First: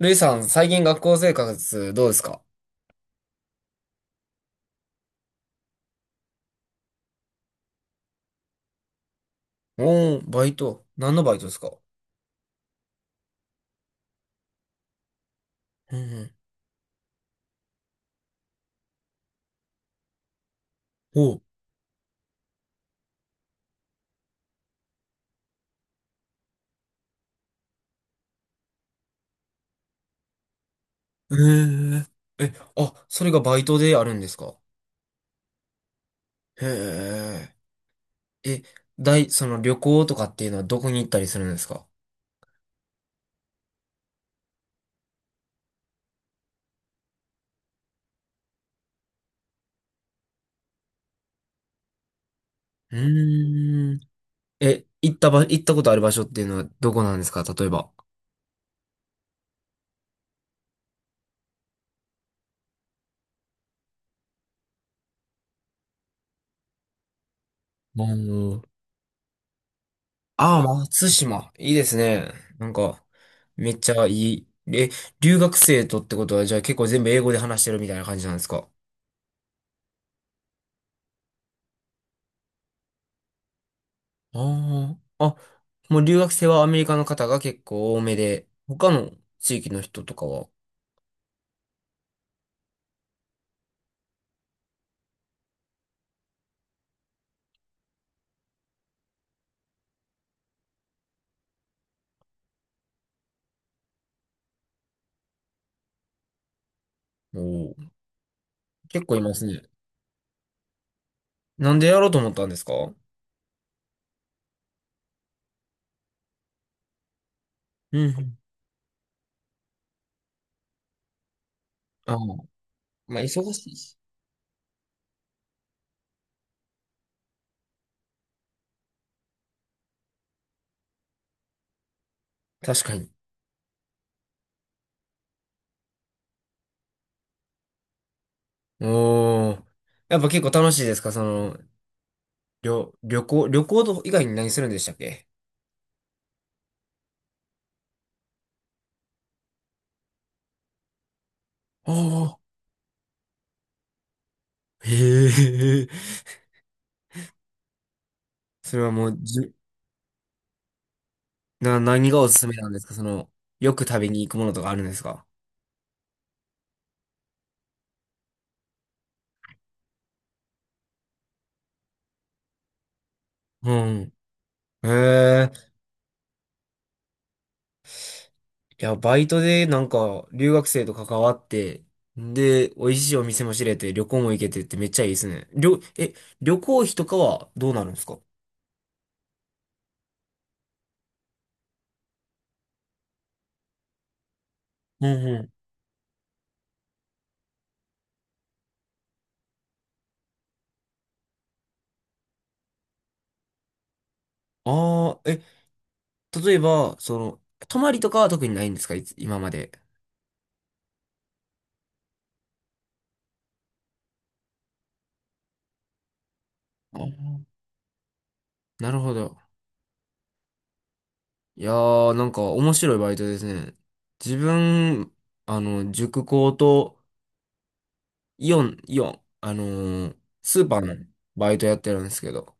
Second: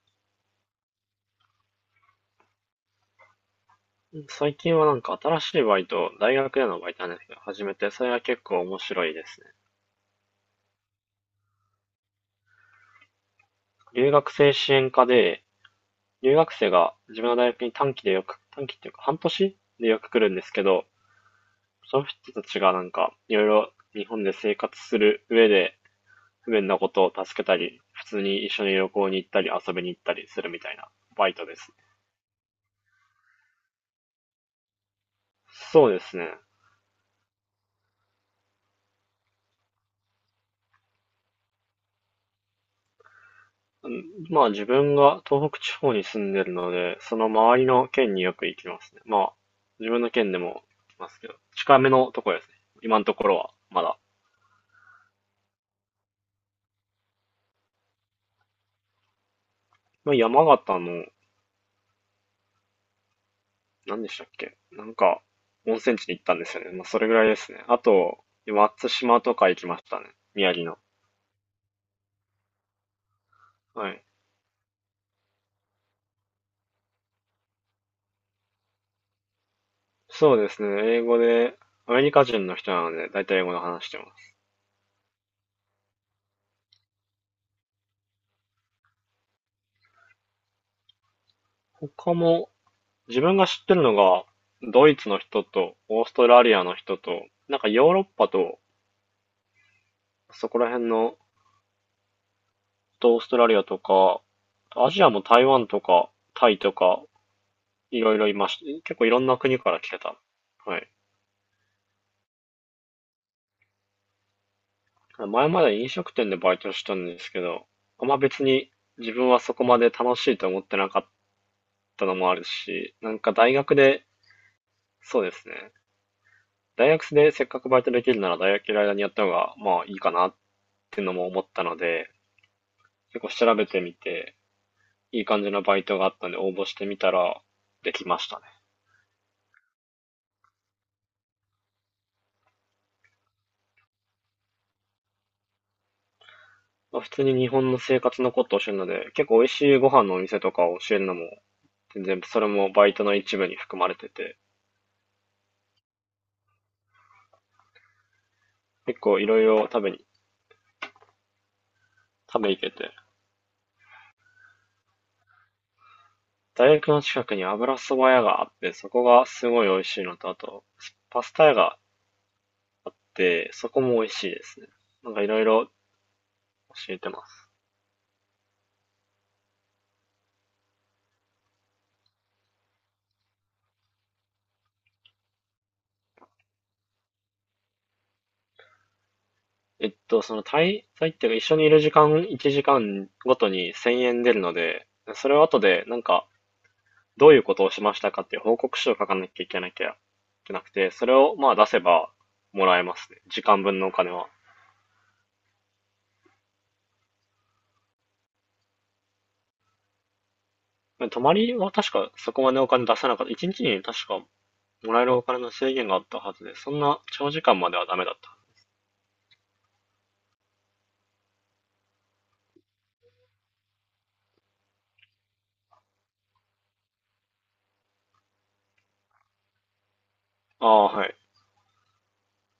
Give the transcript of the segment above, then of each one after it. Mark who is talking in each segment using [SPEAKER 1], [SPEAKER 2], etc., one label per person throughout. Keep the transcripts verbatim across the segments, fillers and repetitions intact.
[SPEAKER 1] ルイさん、最近学校生活どうですか？
[SPEAKER 2] うん、最近はなんか新しいバイト、大学でのバイトなんですけど、始めて、それが結構面白いですね。
[SPEAKER 1] おー、バイト。何のバイトですか？
[SPEAKER 2] 留学生支援課で、
[SPEAKER 1] う
[SPEAKER 2] 留
[SPEAKER 1] ん
[SPEAKER 2] 学生が自分の大学に短期でよく、短期っていうか半年でよく来るんですけど、
[SPEAKER 1] うん。おー、
[SPEAKER 2] その人たちがなんかいろいろ日本で生活する上で不便なことを助けたり、普通に一緒に旅行に行ったり遊びに行ったりするみたいなバ
[SPEAKER 1] え
[SPEAKER 2] イトですね。
[SPEAKER 1] ー、え、あ、それがバイトであるんですか？
[SPEAKER 2] そうですね。
[SPEAKER 1] へえ。え、大、その旅行とかっていうのはどこに行ったりするんですか？
[SPEAKER 2] まあ自分が東北地方に住んでるので、その周りの県によく行きますね。まあ自分の県でも行きますけど、近めのところですね。
[SPEAKER 1] う
[SPEAKER 2] 今のところはま
[SPEAKER 1] ー
[SPEAKER 2] だ。
[SPEAKER 1] ん。え、行ったば、行ったことある場所っていうのはどこなんですか、例えば。
[SPEAKER 2] まあ山形の、何でしたっけ、なんか温泉地に行ったんですよね。まあそれぐらいですね。あ
[SPEAKER 1] お
[SPEAKER 2] と、
[SPEAKER 1] ー。
[SPEAKER 2] 松島とか行きましたね。宮
[SPEAKER 1] ああ、
[SPEAKER 2] 城の。
[SPEAKER 1] 松島。いいですね。なんか、めっ
[SPEAKER 2] は
[SPEAKER 1] ち
[SPEAKER 2] い。
[SPEAKER 1] ゃいい。え、留学生とってことは、じゃあ結構全部英語で話してるみたいな感じなんですか？
[SPEAKER 2] そうですね。英語で、アメリカ人の人なので、だいたい英語で話してます。
[SPEAKER 1] ああ。あ、もう留学生はアメリカの方が結構多めで、他の地域の人とかは、
[SPEAKER 2] 他も、自分が知ってるのが、ドイツの人と、オーストラリアの人と、なんかヨーロッパと、そこら辺の、オーストラリアとか、アジアも台湾とか、タイとか、
[SPEAKER 1] おー、
[SPEAKER 2] いろいろいました。結
[SPEAKER 1] 結
[SPEAKER 2] 構い
[SPEAKER 1] 構い
[SPEAKER 2] ろん
[SPEAKER 1] ま
[SPEAKER 2] な
[SPEAKER 1] す
[SPEAKER 2] 国
[SPEAKER 1] ね。
[SPEAKER 2] から来てた。はい。
[SPEAKER 1] なんでやろうと思ったんですか？うん
[SPEAKER 2] 前まで飲食店でバイトしてたんですけど、
[SPEAKER 1] う
[SPEAKER 2] あんま
[SPEAKER 1] ん。
[SPEAKER 2] 別に自分はそこまで楽しいと思ってなかった
[SPEAKER 1] あ
[SPEAKER 2] の
[SPEAKER 1] あ、
[SPEAKER 2] もあるし、な
[SPEAKER 1] ま
[SPEAKER 2] ん
[SPEAKER 1] あ
[SPEAKER 2] か
[SPEAKER 1] 忙
[SPEAKER 2] 大
[SPEAKER 1] しい
[SPEAKER 2] 学
[SPEAKER 1] し。
[SPEAKER 2] で、そうですね。大学でせっかくバイトできるなら大学いる間にやった方が、まあいいかなっていうのも思ったので、
[SPEAKER 1] 確かに。
[SPEAKER 2] 結構調べてみて、いい感じのバイトがあったんで応募してみたら、できましたね。
[SPEAKER 1] おー。やっぱ結構楽しいですか、その、旅、旅行、旅行と以外に何するんでしたっけ？
[SPEAKER 2] まあ、普通に日本の生活のことを教えるので、結構美味しいご飯のお店とかを教えるのも、全然そ
[SPEAKER 1] ああ
[SPEAKER 2] れもバイトの一部に含まれてて、
[SPEAKER 1] ー、へえ。それは
[SPEAKER 2] 結
[SPEAKER 1] もう、
[SPEAKER 2] 構い
[SPEAKER 1] じ
[SPEAKER 2] ろい
[SPEAKER 1] ゅ、
[SPEAKER 2] ろ食べに、
[SPEAKER 1] な、何がおす
[SPEAKER 2] 食
[SPEAKER 1] す
[SPEAKER 2] べ
[SPEAKER 1] め
[SPEAKER 2] 行
[SPEAKER 1] な
[SPEAKER 2] け
[SPEAKER 1] んです
[SPEAKER 2] て、
[SPEAKER 1] か、その、よく食べに行くものとかあるんですか？
[SPEAKER 2] 大学の近くに油そば屋があって、そこがすごい美味しいのと、あと、パスタ屋があって、そ
[SPEAKER 1] う
[SPEAKER 2] こも美
[SPEAKER 1] ん。
[SPEAKER 2] 味しいですね。
[SPEAKER 1] へ
[SPEAKER 2] なんかいろい
[SPEAKER 1] え。
[SPEAKER 2] ろ教えてます。
[SPEAKER 1] いや、バイトでなんか留学生と関わって、で、美味しいお店も知れて、旅行も行けてってめっちゃいいですね。りょ、え、旅行費とかはどうなるんですか？
[SPEAKER 2] えっと、その滞在っていうか一緒にいる時間、いちじかんごとにせんえん出るので、
[SPEAKER 1] うん
[SPEAKER 2] それ
[SPEAKER 1] う
[SPEAKER 2] を
[SPEAKER 1] ん。
[SPEAKER 2] 後でなんか、どういうことをしましたかっていう報告書を書かなきゃいけなきゃいけなくて、それをまあ出せばもらえますね。時間分のお金は。
[SPEAKER 1] ああ、え、例えば、その、泊まりとかは特にないんですか、いつ、今まで。
[SPEAKER 2] 泊まりは確かそこまでお金出せなかった。いちにちにちに確かもらえるお金の制限があったはずで、そん
[SPEAKER 1] あ
[SPEAKER 2] な長時
[SPEAKER 1] ー、
[SPEAKER 2] 間まではダメだった。
[SPEAKER 1] なるほど。いやー、なんか面白いバイトですね。自分、あの、塾講と、イオン、イオン、あのース
[SPEAKER 2] あ
[SPEAKER 1] ーパー
[SPEAKER 2] あ、
[SPEAKER 1] の
[SPEAKER 2] はい。
[SPEAKER 1] バイトやってるんですけど、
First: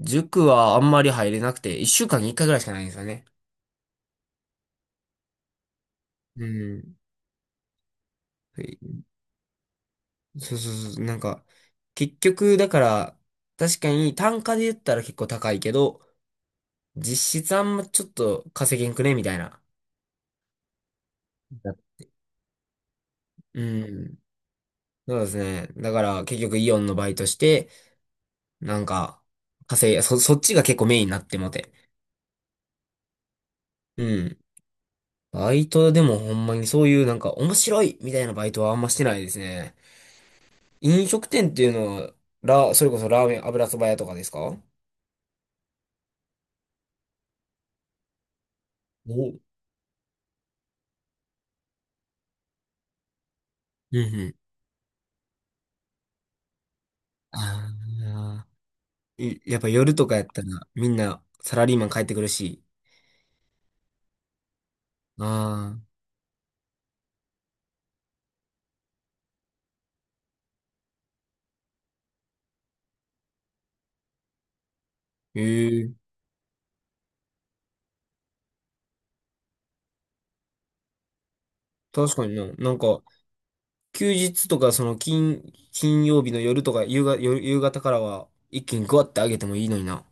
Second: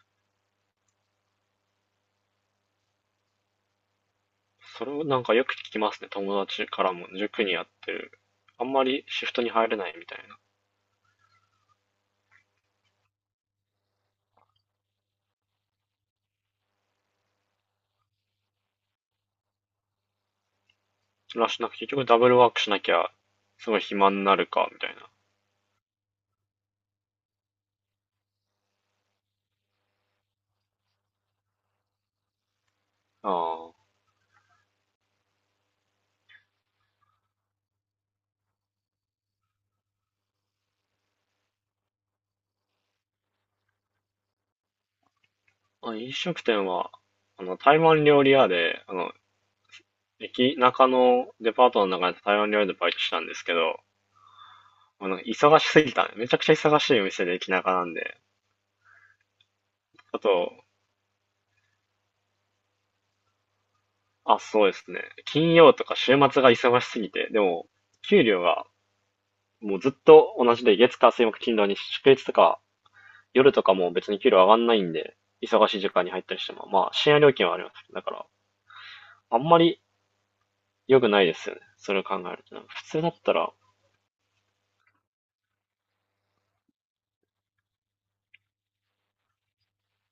[SPEAKER 1] 塾はあんまり入れなくて、一週間に一回ぐらいしかないんですよね。
[SPEAKER 2] それをなんかよく聞きますね。
[SPEAKER 1] う
[SPEAKER 2] 友達から
[SPEAKER 1] ん。
[SPEAKER 2] も塾にやってる。
[SPEAKER 1] は
[SPEAKER 2] あん
[SPEAKER 1] い。
[SPEAKER 2] まりシフトに入れないみたいな。
[SPEAKER 1] そうそうそう。なんか、結局、だから、確かに単価で言ったら結構高いけど、実質あんまちょっと稼げんくねみたいな。
[SPEAKER 2] らし、なくて結局ダブルワークしなきゃ、
[SPEAKER 1] う
[SPEAKER 2] すごい暇
[SPEAKER 1] ん。
[SPEAKER 2] になるか、みたいな。
[SPEAKER 1] そうですね。だから結局イオンのバイトして、なんか、稼い、そ、そっちが結構メインになってもて。
[SPEAKER 2] あ
[SPEAKER 1] うん。バイトでもほんまにそういうなんか面白いみたいなバイトはあんましてないですね。飲食店っていうのは、ラ、それこそラーメン、油そば屋とかですか？
[SPEAKER 2] あ。あ飲食店は、あの、台湾料理屋で、あ
[SPEAKER 1] お、
[SPEAKER 2] の、
[SPEAKER 1] うん
[SPEAKER 2] 駅中のデパートの中で台湾料理でバイトしたんですけど、
[SPEAKER 1] うん。
[SPEAKER 2] あの忙しすぎたね。めちゃくちゃ忙しいお店で駅
[SPEAKER 1] あ
[SPEAKER 2] 中なんで。
[SPEAKER 1] あ。いやっぱ夜とか
[SPEAKER 2] あ
[SPEAKER 1] やったら
[SPEAKER 2] と、
[SPEAKER 1] みんなサラリーマン帰ってくるし。
[SPEAKER 2] あ、そうですね。金
[SPEAKER 1] あ
[SPEAKER 2] 曜
[SPEAKER 1] あ、
[SPEAKER 2] とか週末が忙しすぎて、でも、給料がもうずっと同じで、月火水木金土に祝日とか、夜とかも別に給料上がんないんで、
[SPEAKER 1] え
[SPEAKER 2] 忙しい時
[SPEAKER 1] え、
[SPEAKER 2] 間に入ったりしても、まあ、深夜料金はあります。だから、あんまり良くないですよね。それを
[SPEAKER 1] 確
[SPEAKER 2] 考
[SPEAKER 1] かに
[SPEAKER 2] える
[SPEAKER 1] な。
[SPEAKER 2] と。なん
[SPEAKER 1] な
[SPEAKER 2] か
[SPEAKER 1] ん
[SPEAKER 2] 普
[SPEAKER 1] か、
[SPEAKER 2] 通だったら、
[SPEAKER 1] 休日とかその金、金曜日の夜とか夕が、夜夕方からは一気にグワってあげてもいいのにな。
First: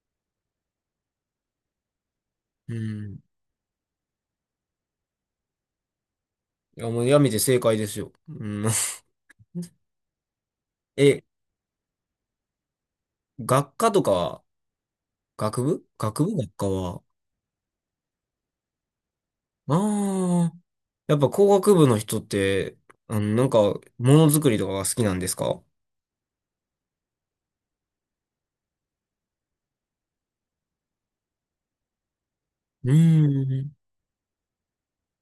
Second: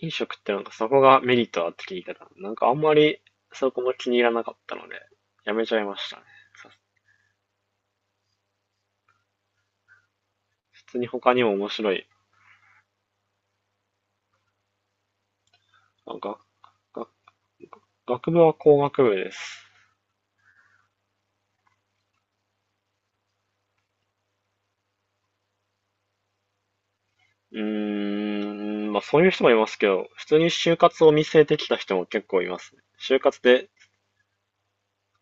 [SPEAKER 2] 飲食ってなんかそこがメリットあって聞いてた、なんかあ
[SPEAKER 1] う
[SPEAKER 2] んま
[SPEAKER 1] ん。
[SPEAKER 2] りそこも気に入らなかったので、やめちゃいましたね。さ
[SPEAKER 1] いや、もうやめて正解ですよ。うん。
[SPEAKER 2] 普通に
[SPEAKER 1] え、
[SPEAKER 2] 他にも面白い。
[SPEAKER 1] 学科とかは、学部
[SPEAKER 2] あ
[SPEAKER 1] 学部
[SPEAKER 2] 学、
[SPEAKER 1] 学科は、
[SPEAKER 2] 学、学部は工学部です。
[SPEAKER 1] ああ、やっぱ工学部の人って、あの、なんか、ものづくりとかが好きなんですか？
[SPEAKER 2] うーん、まあそういう人もいますけど、普通に就活を見据えてきた人も結構いますね。
[SPEAKER 1] う
[SPEAKER 2] 就活
[SPEAKER 1] ー
[SPEAKER 2] で
[SPEAKER 1] ん。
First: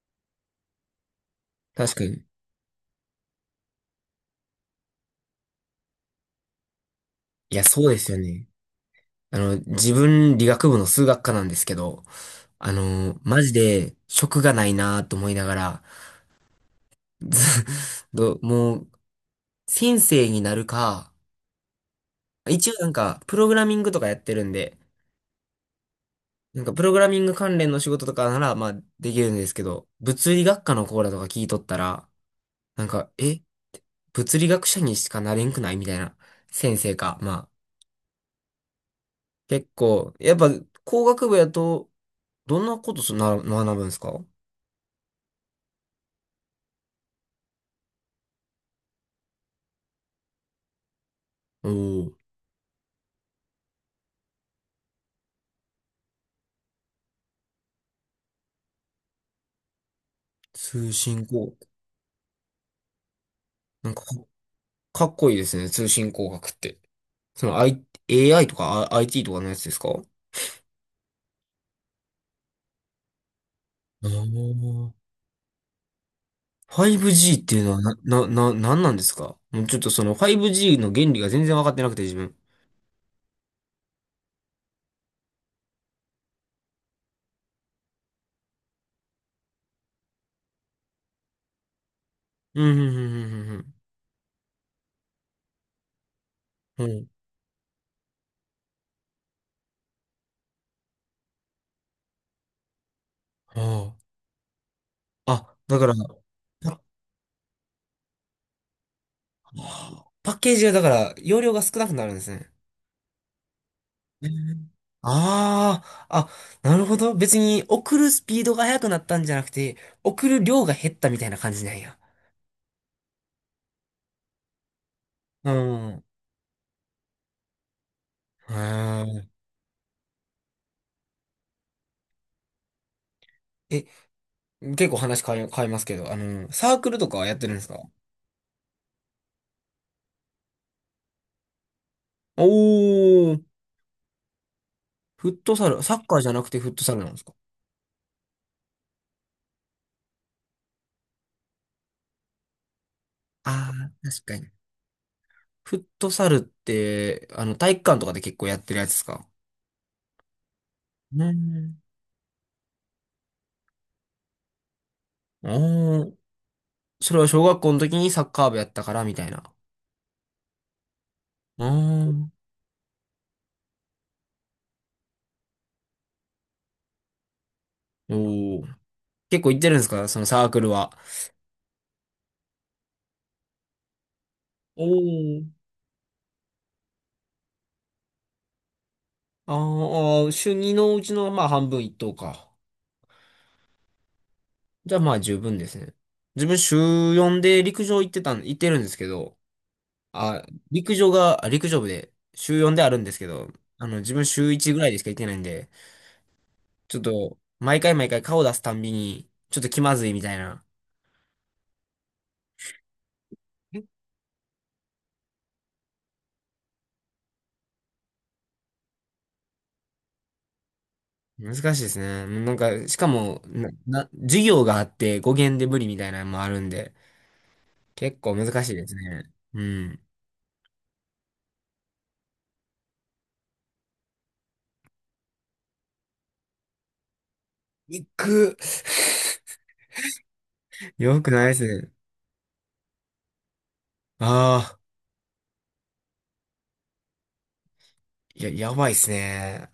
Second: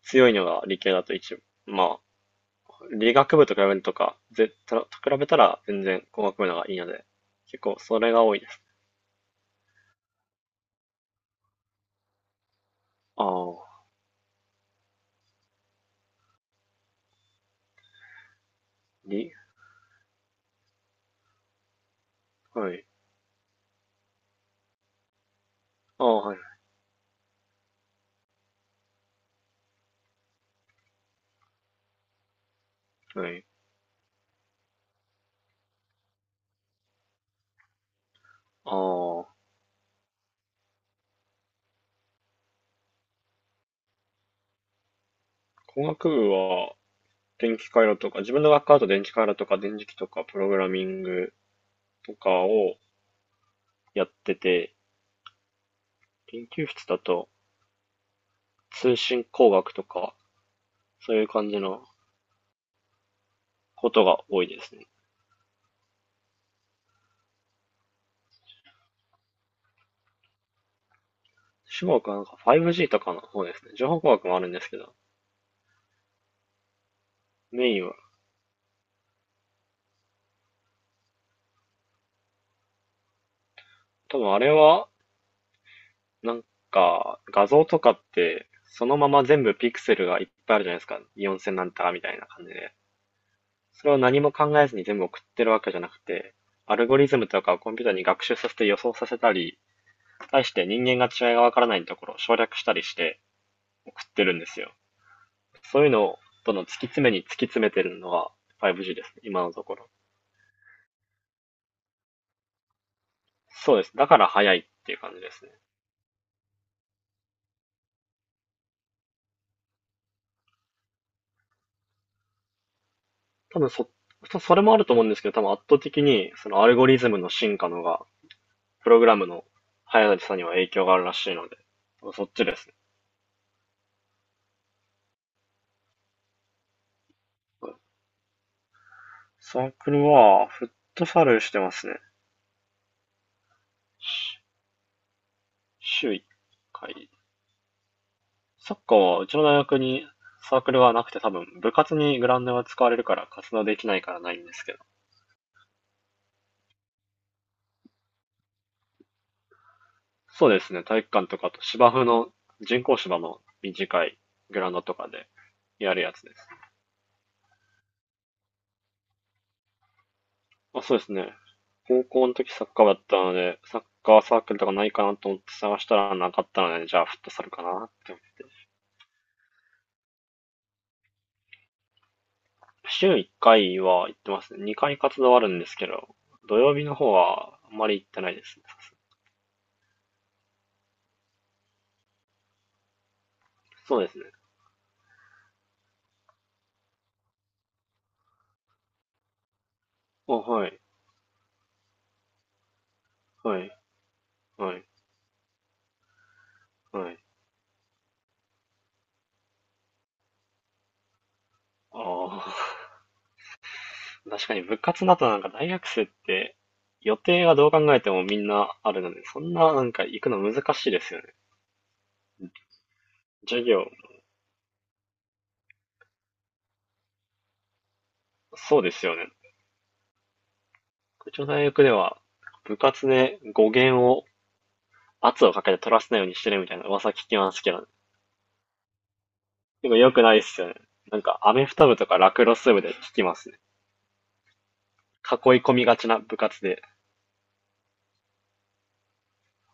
[SPEAKER 2] 強いのが理系だと一部。
[SPEAKER 1] 確
[SPEAKER 2] ま
[SPEAKER 1] かに。
[SPEAKER 2] あ、理学部と比べるとか、ぜ、と比べたら全然工学部の方がいいので、
[SPEAKER 1] い
[SPEAKER 2] 結
[SPEAKER 1] や、
[SPEAKER 2] 構
[SPEAKER 1] そうで
[SPEAKER 2] そ
[SPEAKER 1] す
[SPEAKER 2] れ
[SPEAKER 1] よ
[SPEAKER 2] が多い
[SPEAKER 1] ね。
[SPEAKER 2] です。
[SPEAKER 1] あの、自分、理学部の数学科なんですけど、あの、
[SPEAKER 2] あ
[SPEAKER 1] マジ
[SPEAKER 2] あ、
[SPEAKER 1] で、職がないなと思いながら、ず ど、もう、
[SPEAKER 2] り、
[SPEAKER 1] 先生になるか、一
[SPEAKER 2] は
[SPEAKER 1] 応
[SPEAKER 2] い。
[SPEAKER 1] なんか、プログラミングとかやってるんで、
[SPEAKER 2] ああ、はい、
[SPEAKER 1] なんか、プログラミング関連の仕事とかなら、まあ、できるんですけど、物理学科のコーラとか聞いとったら、なんか、
[SPEAKER 2] は
[SPEAKER 1] え、
[SPEAKER 2] い。
[SPEAKER 1] 物理学者にしかなれんくないみたいな先生か。まあ、
[SPEAKER 2] ああ、
[SPEAKER 1] 結構、やっぱ工学部やと、どんなことすな、学ぶんですかお？
[SPEAKER 2] 工学部は電気回路とか、自分の学科だと電気回路とか電磁気とかプログラミング
[SPEAKER 1] お
[SPEAKER 2] と
[SPEAKER 1] ー、
[SPEAKER 2] かをやってて、研究室だと通信工学とか、
[SPEAKER 1] 通
[SPEAKER 2] そう
[SPEAKER 1] 信
[SPEAKER 2] いう
[SPEAKER 1] 工
[SPEAKER 2] 感じ
[SPEAKER 1] 学。
[SPEAKER 2] の
[SPEAKER 1] な
[SPEAKER 2] こ
[SPEAKER 1] んか
[SPEAKER 2] と
[SPEAKER 1] か、
[SPEAKER 2] が多いですね。
[SPEAKER 1] かっこいいですね、通信工学って。その、I、エーアイ とかあ アイティー とかのやつですか？
[SPEAKER 2] 中国はなんか ファイブジー とかの方ですね。情報
[SPEAKER 1] あ
[SPEAKER 2] 工学もあるんですけ
[SPEAKER 1] ー、
[SPEAKER 2] ど、
[SPEAKER 1] ファイブジー っていう
[SPEAKER 2] メ
[SPEAKER 1] の
[SPEAKER 2] イ
[SPEAKER 1] は
[SPEAKER 2] ン
[SPEAKER 1] な、
[SPEAKER 2] は。
[SPEAKER 1] な、な、なんなんですか、もうちょっとその ファイブジー の原理が全然分かってなくて自分。
[SPEAKER 2] 多分あれは、なんか画像とかって、そのまま全部ピクセルがいっぱいあるじゃないですか。よんせんなんたらみたいな感じ
[SPEAKER 1] うん、
[SPEAKER 2] で。
[SPEAKER 1] うん、
[SPEAKER 2] それを何も考えずに全部送ってるわけじゃなくて、ア
[SPEAKER 1] うん、う
[SPEAKER 2] ル
[SPEAKER 1] ん、う
[SPEAKER 2] ゴ
[SPEAKER 1] ん。うん。うん、
[SPEAKER 2] リズムとかをコンピューターに学習させて予想させたり、対して人間が違いがわからないところを省略したりして
[SPEAKER 1] あ
[SPEAKER 2] 送ってるんですよ。
[SPEAKER 1] あ。あ、だ
[SPEAKER 2] そう
[SPEAKER 1] か
[SPEAKER 2] いう
[SPEAKER 1] ら、
[SPEAKER 2] のをどんどん突き
[SPEAKER 1] パ
[SPEAKER 2] 詰めに突き詰めてるのが ファイブジー ですね、今のところ。
[SPEAKER 1] はあパッケージがだから、容量が少なくなるんですね。
[SPEAKER 2] そうです。だか
[SPEAKER 1] う
[SPEAKER 2] ら早いっ
[SPEAKER 1] ん。
[SPEAKER 2] ていう感じですね。
[SPEAKER 1] ああ、あ、なるほど。別に送るスピードが速くなったんじゃなくて、送る量が減ったみたいな感じなんや。
[SPEAKER 2] 多分そ、それもあると思うんですけど、多
[SPEAKER 1] う
[SPEAKER 2] 分圧倒
[SPEAKER 1] ん。
[SPEAKER 2] 的
[SPEAKER 1] う
[SPEAKER 2] にそのアルゴリズムの進化のが、プロ
[SPEAKER 1] ー
[SPEAKER 2] グラム
[SPEAKER 1] ん。
[SPEAKER 2] の速さには影響があるらしいので、そっちですね。
[SPEAKER 1] え、結構話変え、変えますけど、あの、サークルとかはやってるんですか？
[SPEAKER 2] サークルはフットサルしてますね。
[SPEAKER 1] おー、フットサル、サッ
[SPEAKER 2] 週
[SPEAKER 1] カー
[SPEAKER 2] 一
[SPEAKER 1] じゃなくてフットサルな
[SPEAKER 2] 回。
[SPEAKER 1] んですか？
[SPEAKER 2] サッカーはうちの大学にサークルはなくて多分部活にグラウンドが使われるから活動
[SPEAKER 1] あ
[SPEAKER 2] でき
[SPEAKER 1] あ
[SPEAKER 2] ない
[SPEAKER 1] ー、
[SPEAKER 2] から
[SPEAKER 1] 確
[SPEAKER 2] な
[SPEAKER 1] か
[SPEAKER 2] いん
[SPEAKER 1] に。
[SPEAKER 2] ですけど。
[SPEAKER 1] フットサルって、あの、体育館とかで結構やってるやつですか？
[SPEAKER 2] そうですね、体育館
[SPEAKER 1] う
[SPEAKER 2] とかあと
[SPEAKER 1] ん。
[SPEAKER 2] 芝生の人工芝の短いグラウンドとかでやる
[SPEAKER 1] お
[SPEAKER 2] や
[SPEAKER 1] ー。
[SPEAKER 2] つです。
[SPEAKER 1] それは小学校の時にサッカー部やったからみたいな。
[SPEAKER 2] まあ、そうですね。
[SPEAKER 1] うー
[SPEAKER 2] 高校
[SPEAKER 1] ん。
[SPEAKER 2] の時サッカー部だったので、サッカーサークルとかないかなと思って探したらなかったので、じゃあフットサルかなって思って。
[SPEAKER 1] おー。結構行ってるんですかそのサークルは。
[SPEAKER 2] 週いっかいは行ってますね。
[SPEAKER 1] お
[SPEAKER 2] にかい活動あ
[SPEAKER 1] ー。
[SPEAKER 2] るんですけど、土曜日の方はあんまり行ってないですね。
[SPEAKER 1] あーあー、週にのうちのまあ半分一等か。
[SPEAKER 2] そうですね。
[SPEAKER 1] じゃあまあ十分ですね。自分週よんで陸上行ってたん、行ってるんですけど、
[SPEAKER 2] あ、
[SPEAKER 1] あ、
[SPEAKER 2] はい。
[SPEAKER 1] 陸上が、あ陸上部で週よんであるんですけど、
[SPEAKER 2] はい、
[SPEAKER 1] あの自分週いち
[SPEAKER 2] は
[SPEAKER 1] ぐ
[SPEAKER 2] い、
[SPEAKER 1] らいでしか行ってないんで、ちょっ
[SPEAKER 2] はい。
[SPEAKER 1] と毎回毎回顔出すたんびに、ちょっと気まずいみたいな。
[SPEAKER 2] ああ、確かに部活だとなんか大学生って予定はどう考えてもみんなあるので、そんななんか行くの難しいですよね。
[SPEAKER 1] 難しいですね。なんか、しかも、
[SPEAKER 2] 授
[SPEAKER 1] な、
[SPEAKER 2] 業、
[SPEAKER 1] な、授業があって語源で無理みたいなのもあるんで、結構難しい
[SPEAKER 2] そう
[SPEAKER 1] で
[SPEAKER 2] で
[SPEAKER 1] す
[SPEAKER 2] すよね。
[SPEAKER 1] ね。うん。
[SPEAKER 2] うちの大学では部活で語源を圧をかけて取らせないようにしてるみたいな噂聞きますけどね、
[SPEAKER 1] 行く。
[SPEAKER 2] でも良くないですよね。な
[SPEAKER 1] よ
[SPEAKER 2] ん
[SPEAKER 1] く
[SPEAKER 2] か
[SPEAKER 1] ないで
[SPEAKER 2] アメフ
[SPEAKER 1] す
[SPEAKER 2] ト
[SPEAKER 1] ね。
[SPEAKER 2] 部とかラクロス部で聞きますね。
[SPEAKER 1] ああ、
[SPEAKER 2] 囲い込みがちな部活で。
[SPEAKER 1] いや、やばいっすね。